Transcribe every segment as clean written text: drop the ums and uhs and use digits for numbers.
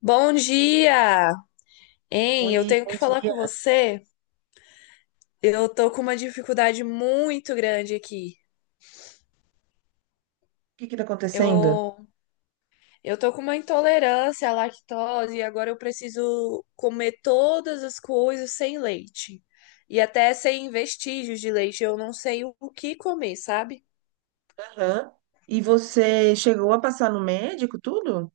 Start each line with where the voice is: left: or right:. left: Bom dia! Hein, eu
right: Oi,
left: tenho que
right: bom
left: falar com
right: dia.
left: você. Eu tô com uma dificuldade muito grande aqui.
right: O que que tá acontecendo?
left: Eu, eu tô com uma intolerância à lactose e agora eu preciso comer todas as coisas sem leite. E até sem vestígios de leite. Eu não sei o que comer, sabe?
right: Aham. E você chegou a passar no médico tudo?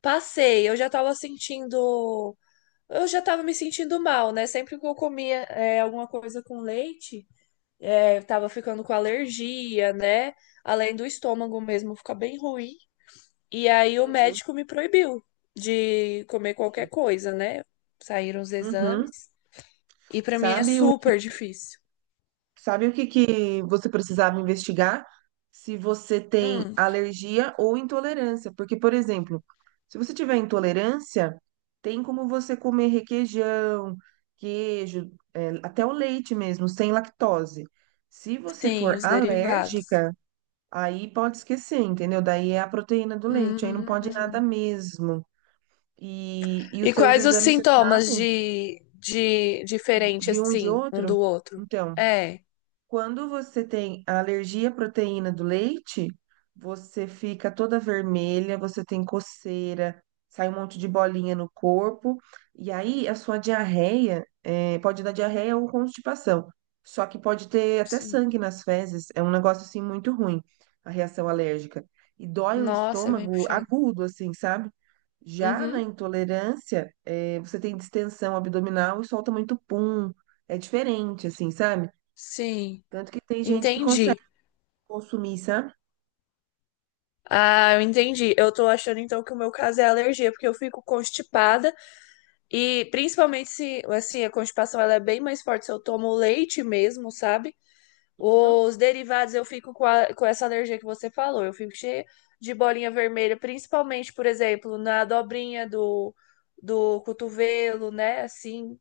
left: Passei, eu já tava sentindo. Eu já tava me sentindo mal, né? Sempre que eu comia, alguma coisa com leite. É, eu tava ficando com alergia, né? Além do estômago mesmo ficar bem ruim. E aí o
right: Entendi.
left: médico me proibiu de comer qualquer
right: Entendi.
left: coisa, né? Saíram os
right: Uhum.
left: exames. E pra mim é
right: Sabe o que,
left: super difícil.
right: sabe o que que você precisava investigar? Se você tem
left: Hum,
right: alergia ou intolerância. Porque, por exemplo, se você tiver intolerância, tem como você comer requeijão, queijo, até o leite mesmo, sem lactose. Se você
left: sim,
right: for
left: os derivados.
right: alérgica, aí pode esquecer, entendeu? Daí é a proteína do leite, aí não pode nada
left: Hum.
right: mesmo. E os
left: E
right: seus
left: quais os
right: exames, você
left: sintomas
right: sabe?
left: de diferente,
right: De um e de
left: assim, um
right: outro?
left: do outro?
right: Então.
left: É,
right: Quando você tem a alergia à proteína do leite, você fica toda vermelha, você tem coceira, sai um monte de bolinha no corpo, e aí a sua diarreia, pode dar diarreia ou constipação, só que pode ter até
left: sim.
right: sangue nas fezes, é um negócio assim muito ruim, a reação alérgica. E dói o
left: Nossa, é bem
right: estômago
left: puxado.
right: agudo, assim, sabe? Já na
left: Uhum,
right: intolerância, você tem distensão abdominal e solta muito pum, é diferente, assim, sabe?
left: sim,
right: Tanto que tem gente que consegue
left: entendi.
right: consumir, sabe?
left: Ah, eu entendi. Eu tô achando então que o meu caso é alergia, porque eu fico constipada e principalmente se, assim, a constipação ela é bem mais forte se eu tomo leite mesmo, sabe?
right: Uhum.
left: Os derivados eu fico com, a- com essa alergia que você falou. Eu fico cheia de bolinha vermelha, principalmente, por exemplo, na dobrinha do cotovelo, né? Assim,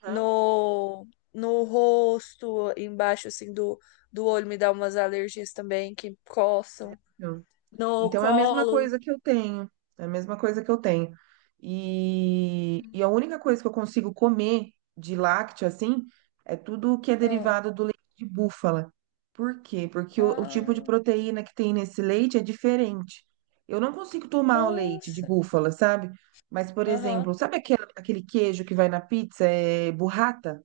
right: Tá.
left: no, no rosto, embaixo, assim, do olho me dá umas alergias também que coçam.
right: Então,
left: No
right: então é a mesma
left: colo.
right: coisa que eu tenho. É a mesma coisa que eu tenho. E a única coisa que eu consigo comer de lácteo, assim, é tudo que é
left: Ah,
right: derivado do leite de búfala. Por quê? Porque o tipo de
left: ah,
right: proteína que tem nesse leite é diferente. Eu não consigo tomar o leite de
left: nossa.
right: búfala, sabe? Mas, por
left: Aham.
right: exemplo, sabe aquele queijo que vai na pizza? É burrata?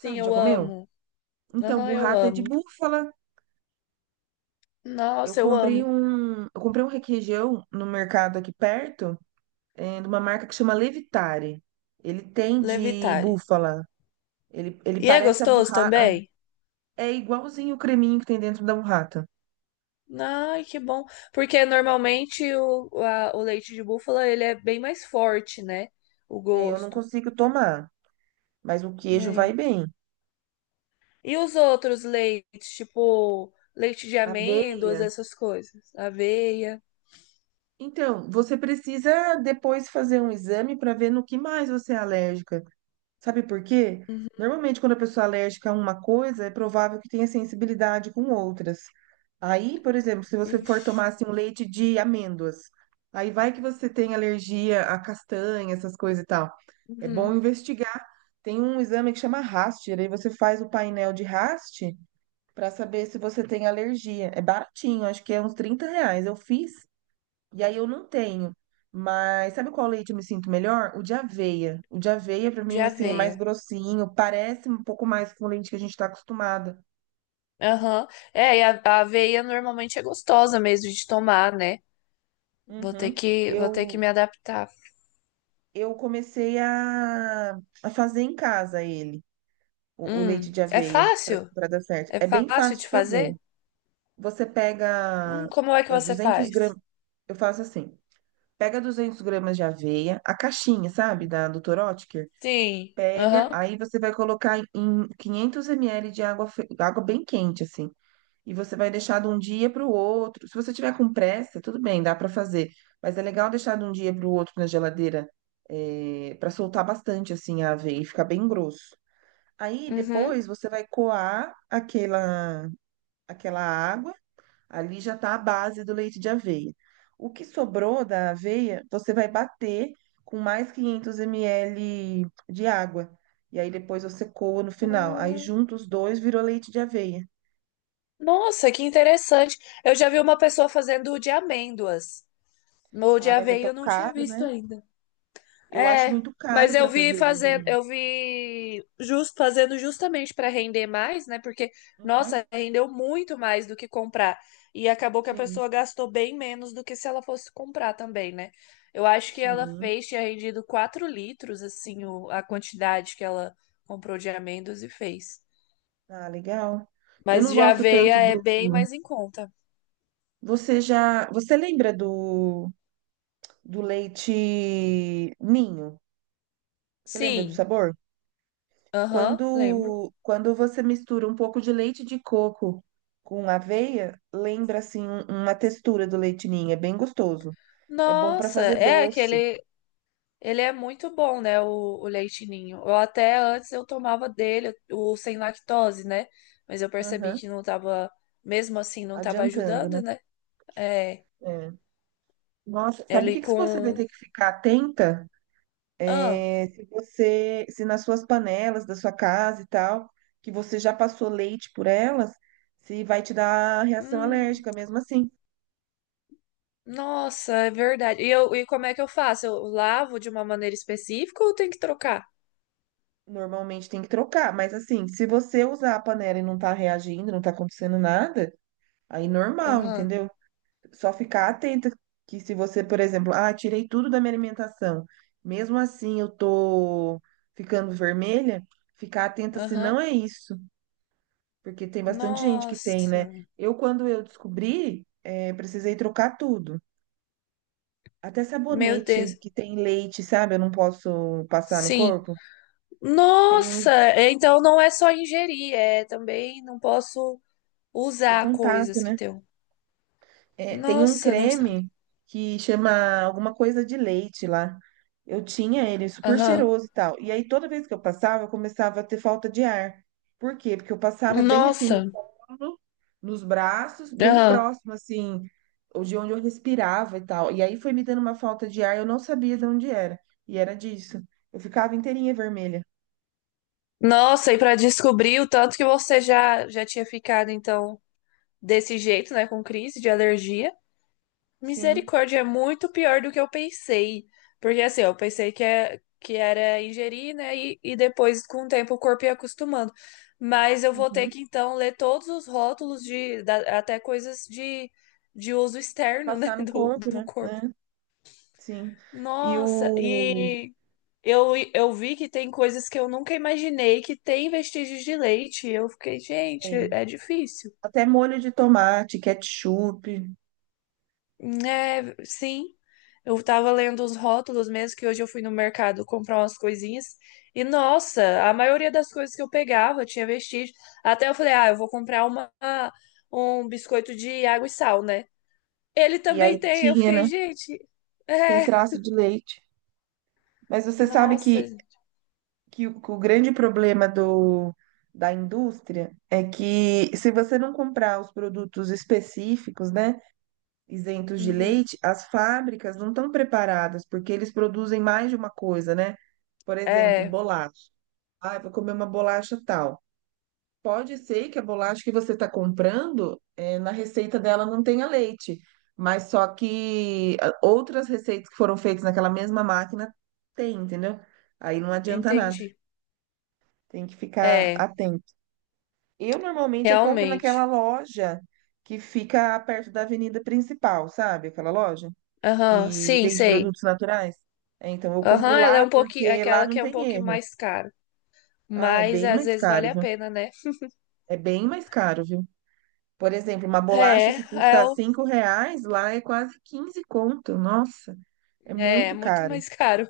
left: Sim,
right: Já
left: eu
right: comeu?
left: amo.
right: Então,
left: Aham, eu
right: burrata é de
left: amo.
right: búfala.
left: Nossa, eu amo.
right: Eu comprei um requeijão no mercado aqui perto, de uma marca que chama Levitare. Ele tem de
left: Levitari.
right: búfala. Ele
left: E é
right: parece a
left: gostoso
right: burrata.
left: também?
right: É igualzinho o creminho que tem dentro da burrata.
left: Ai, que bom. Porque normalmente a- o leite de búfala ele é bem mais forte, né? O
right: É, eu não
left: gosto.
right: consigo tomar, mas o queijo vai
left: Né?
right: bem.
left: E os outros leites, tipo leite de
right: Aveia.
left: amêndoas, essas coisas? Aveia.
right: Então, você precisa depois fazer um exame para ver no que mais você é alérgica. Sabe por quê?
left: Uhum.
right: Normalmente, quando a pessoa é alérgica a uma coisa, é provável que tenha sensibilidade com outras. Aí, por exemplo, se você for
left: Ixi.
right: tomar assim, um leite de amêndoas, aí vai que você tem alergia a castanha, essas coisas e tal. É bom
left: Uhum.
right: investigar. Tem um exame que chama Rast, aí você faz o painel de Rast para saber se você tem alergia. É baratinho, acho que é uns 30 reais. Eu fiz e aí eu não tenho. Mas sabe qual leite eu me sinto melhor? O de aveia. O de aveia, pra
left: De
right: mim, assim, é mais
left: aveia.
right: grossinho, parece um pouco mais com o leite que a gente tá acostumada.
left: Aham. É, e a aveia normalmente é gostosa mesmo de tomar, né?
right: Uhum.
left: Vou ter que
right: Eu,
left: me adaptar.
right: eu comecei a fazer em casa ele, o leite de
left: É
right: aveia,
left: fácil?
right: pra dar certo.
left: É
right: É bem
left: fácil
right: fácil
left: de
right: de fazer.
left: fazer?
right: Você pega
left: Como é que você
right: 200
left: faz?
right: gramas, eu faço assim, pega 200 gramas de aveia, a caixinha, sabe, da Dr.
left: Sim.
right: Pega,
left: Aham.
right: aí você vai colocar em 500 ml de água, água bem quente, assim. E você vai deixar de um dia para o outro. Se você tiver com pressa, tudo bem, dá para fazer. Mas é legal deixar de um dia para o outro na geladeira, para soltar bastante, assim, a aveia e ficar bem grosso. Aí
left: Uhum.
right: depois você vai coar aquela água. Ali já está a base do leite de aveia. O que sobrou da aveia, você vai bater com mais 500 ml de água. E aí depois você coa no final. Aí
left: Ah,
right: junta os dois, virou leite de aveia.
left: nossa, que interessante. Eu já vi uma pessoa fazendo o de amêndoas. O de
right: Ah, mas é
left: aveia
right: tão
left: eu não tinha
right: caro,
left: visto
right: né?
left: ainda.
right: Eu acho
left: É,
right: muito caro
left: mas eu
right: para
left: vi
right: fazer,
left: fazendo,
right: Janine.
left: fazendo justamente para render mais, né? Porque,
right: Uhum.
left: nossa, rendeu muito mais do que comprar. E acabou que a
right: Sim,
left: pessoa gastou bem menos do que se ela fosse comprar também, né? Eu acho que ela
right: sim.
left: fez, tinha rendido 4 litros, assim, o- a quantidade que ela comprou de amêndoas e fez.
right: Ah, legal. Eu
left: Mas
right: não
left: de
right: gosto
left: aveia
right: tanto
left: é
right: do.
left: bem mais em conta.
right: Você já. Você lembra do leite ninho? Você lembra do
left: Sim,
right: sabor?
left: aham, lembro.
right: Quando você mistura um pouco de leite de coco com aveia, lembra assim uma textura do leite ninho, é bem gostoso. É bom para
left: Nossa,
right: fazer
left: é
right: doce.
left: aquele. Ele é muito bom, né, o leite ninho. Eu até antes eu tomava dele, o sem lactose, né? Mas eu percebi
right: Aham,
left: que não tava, mesmo assim, não tava
right: adiantando,
left: ajudando,
right: né?
left: né? É,
right: É. Nossa, sabe o
left: ele
right: que que você vai
left: com...
right: ter que ficar atenta?
left: Ah,
right: É, se você, se nas suas panelas da sua casa e tal, que você já passou leite por elas, se vai te dar reação
left: hum,
right: alérgica mesmo assim.
left: nossa, é verdade. E como é que eu faço? Eu lavo de uma maneira específica ou tem que trocar?
right: Normalmente tem que trocar, mas assim, se você usar a panela e não tá reagindo, não tá acontecendo nada, aí normal,
left: Aham,
right: entendeu? Só ficar atenta que se você, por exemplo, ah, tirei tudo da minha alimentação, mesmo assim eu tô ficando vermelha, ficar atenta se não
left: aham.
right: é isso, porque tem bastante gente que tem, né?
left: Nossa,
right: Eu, quando eu descobri, precisei trocar tudo. Até
left: meu
right: sabonete
left: Deus.
right: que tem leite, sabe? Eu não posso passar no
left: Sim.
right: corpo. Tem uns,
left: Nossa, é, então não é só ingerir, é também não posso
right: ter
left: usar
right: contato,
left: coisas que
right: né?
left: tem.
right: É, tem um
left: Nossa, não sabe.
right: creme que chama alguma coisa de leite lá. Eu tinha ele super
left: Aham.
right: cheiroso e tal. E aí toda vez que eu passava, eu começava a ter falta de ar. Por quê? Porque eu passava bem assim no
left: Nossa.
right: colo, nos braços, bem
left: Aham.
right: próximo assim, de onde eu respirava e tal. E aí foi me dando uma falta de ar, eu não sabia de onde era. E era disso. Eu ficava inteirinha vermelha.
left: Nossa, e para descobrir o tanto que você já tinha ficado então desse jeito, né, com crise de alergia.
right: Sim.
left: Misericórdia, é muito pior do que eu pensei. Porque assim, eu pensei que era ingerir, né, e depois com o tempo o corpo ia acostumando. Mas eu vou ter
right: Uhum.
left: que então ler todos os rótulos de até coisas de uso
right: De
left: externo, né,
right: passar no corpo,
left: do
right: né?
left: corpo.
right: Né? Sim. E
left: Nossa,
right: o.
left: e eu vi que tem coisas que eu nunca imaginei que tem vestígios de leite. Eu fiquei, gente,
right: É,
left: é difícil.
right: até molho de tomate, ketchup,
left: É, sim. Eu tava lendo os rótulos mesmo, que hoje eu fui no mercado comprar umas coisinhas. E, nossa, a maioria das coisas que eu pegava tinha vestígio. Até eu falei, ah, eu vou comprar uma, um biscoito de água e sal, né? Ele
right: e
left: também
right: aí
left: tem. Eu
right: tinha,
left: fiquei,
right: né?
left: gente,
right: Tem
left: é,
right: traço de leite. Mas você sabe
left: nossa.
right: que que o grande problema do, da indústria é que se você não comprar os produtos específicos, né, isentos de
left: Uhum.
right: leite, as fábricas não estão preparadas, porque eles produzem mais de uma coisa, né? Por exemplo,
left: É,
right: bolacha. Ah, eu vou comer uma bolacha tal. Pode ser que a bolacha que você está comprando, na receita dela não tenha leite, mas só que ah, outras receitas que foram feitas naquela mesma máquina tem, entendeu? Aí não adianta nada,
left: entendi.
right: tem que ficar
left: É,
right: atento. Eu normalmente eu compro naquela
left: realmente.
right: loja que fica perto da avenida principal, sabe? Aquela loja
left: Aham,
right: que
left: sim,
right: vende
left: sei.
right: produtos naturais. É, então eu compro
left: Aham, ela é
right: lá
left: um pouquinho,
right: porque lá
left: aquela que
right: não
left: é um
right: tem
left: pouquinho
right: erro.
left: mais cara.
right: Ah, é
left: Mas
right: bem
left: às
right: mais
left: vezes vale
right: caro,
left: a
right: viu?
left: pena, né?
right: É bem mais caro, viu? Por exemplo, uma bolacha
left: É,
right: que
left: é,
right: custa
left: o-
right: 5 reais, lá é quase 15 conto. Nossa, é
left: é
right: muito
left: muito
right: caro.
left: mais caro.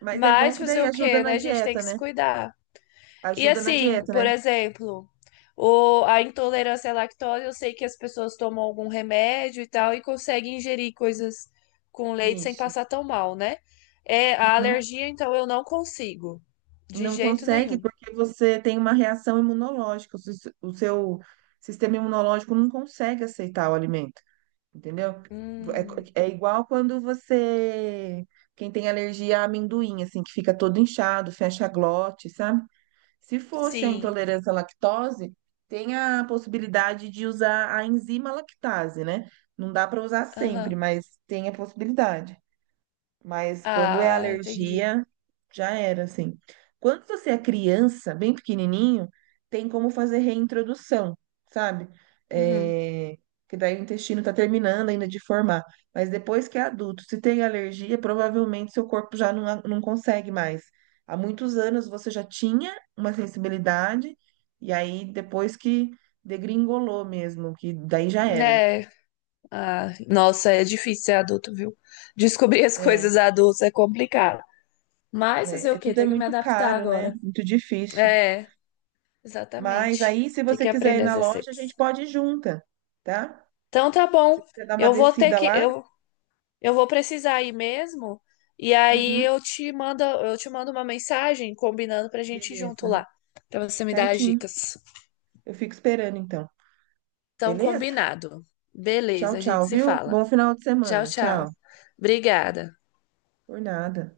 right: Mas é bom
left: Mas
right: que
left: fazer
right: daí
left: o
right: ajuda
left: quê,
right: na
left: né? A gente tem
right: dieta,
left: que se
right: né?
left: cuidar. E
right: Ajuda na
left: assim,
right: dieta,
left: por
right: né?
left: exemplo, a intolerância à lactose, eu sei que as pessoas tomam algum remédio e tal e conseguem ingerir coisas com leite sem
right: Isso.
left: passar tão mal, né? É, a
right: Uhum.
left: alergia, então, eu não consigo. De
right: Não
left: jeito
right: consegue
left: nenhum.
right: porque você tem uma reação imunológica. O seu sistema imunológico não consegue aceitar o alimento, entendeu? É,
left: Hum,
right: é igual quando você... Quem tem alergia a amendoim, assim, que fica todo inchado, fecha a glote, sabe? Se fosse a
left: sim.
right: intolerância à lactose, tem a possibilidade de usar a enzima lactase, né? Não dá para usar sempre,
left: Aham.
right: mas tem a possibilidade. Mas quando é
left: Ah, entendi.
right: alergia, já era, assim. Quando você é criança, bem pequenininho, tem como fazer reintrodução, sabe?
left: Uhum.
right: É, que daí o intestino tá terminando ainda de formar. Mas depois que é adulto, se tem alergia, provavelmente seu corpo já não, não consegue mais. Há muitos anos você já tinha uma sensibilidade, e aí depois que degringolou mesmo, que daí já era.
left: É, ah, nossa, é difícil ser adulto, viu? Descobrir as
right: É,
left: coisas adultas é complicado. Mas fazer
right: é-
left: o quê?
right: tudo é
left: Tem que me
right: muito
left: adaptar
right: caro, né?
left: agora.
right: Muito difícil.
left: É,
right: Mas
left: exatamente.
right: aí, se
left: Tem
right: você
left: que
right: quiser ir
left: aprender as
right: na loja, a
left: receitas.
right: gente pode ir junta, tá?
left: Então tá
right: Se
left: bom.
right: você dar uma
left: Eu vou ter
right: descida
left: que
right: lá,
left: eu vou precisar ir mesmo. E aí
right: uhum,
left: eu te mando uma mensagem combinando pra gente ir junto
right: beleza.
left: lá, pra você me dar as
right: Certinho.
left: dicas.
right: Eu fico esperando então.
left: Então
right: Beleza?
left: combinado.
right: Tchau,
left: Beleza, a gente
right: tchau,
left: se
right: viu?
left: fala.
right: Bom final de
left: Tchau,
right: semana. Tchau.
left: tchau. Obrigada.
right: Por nada.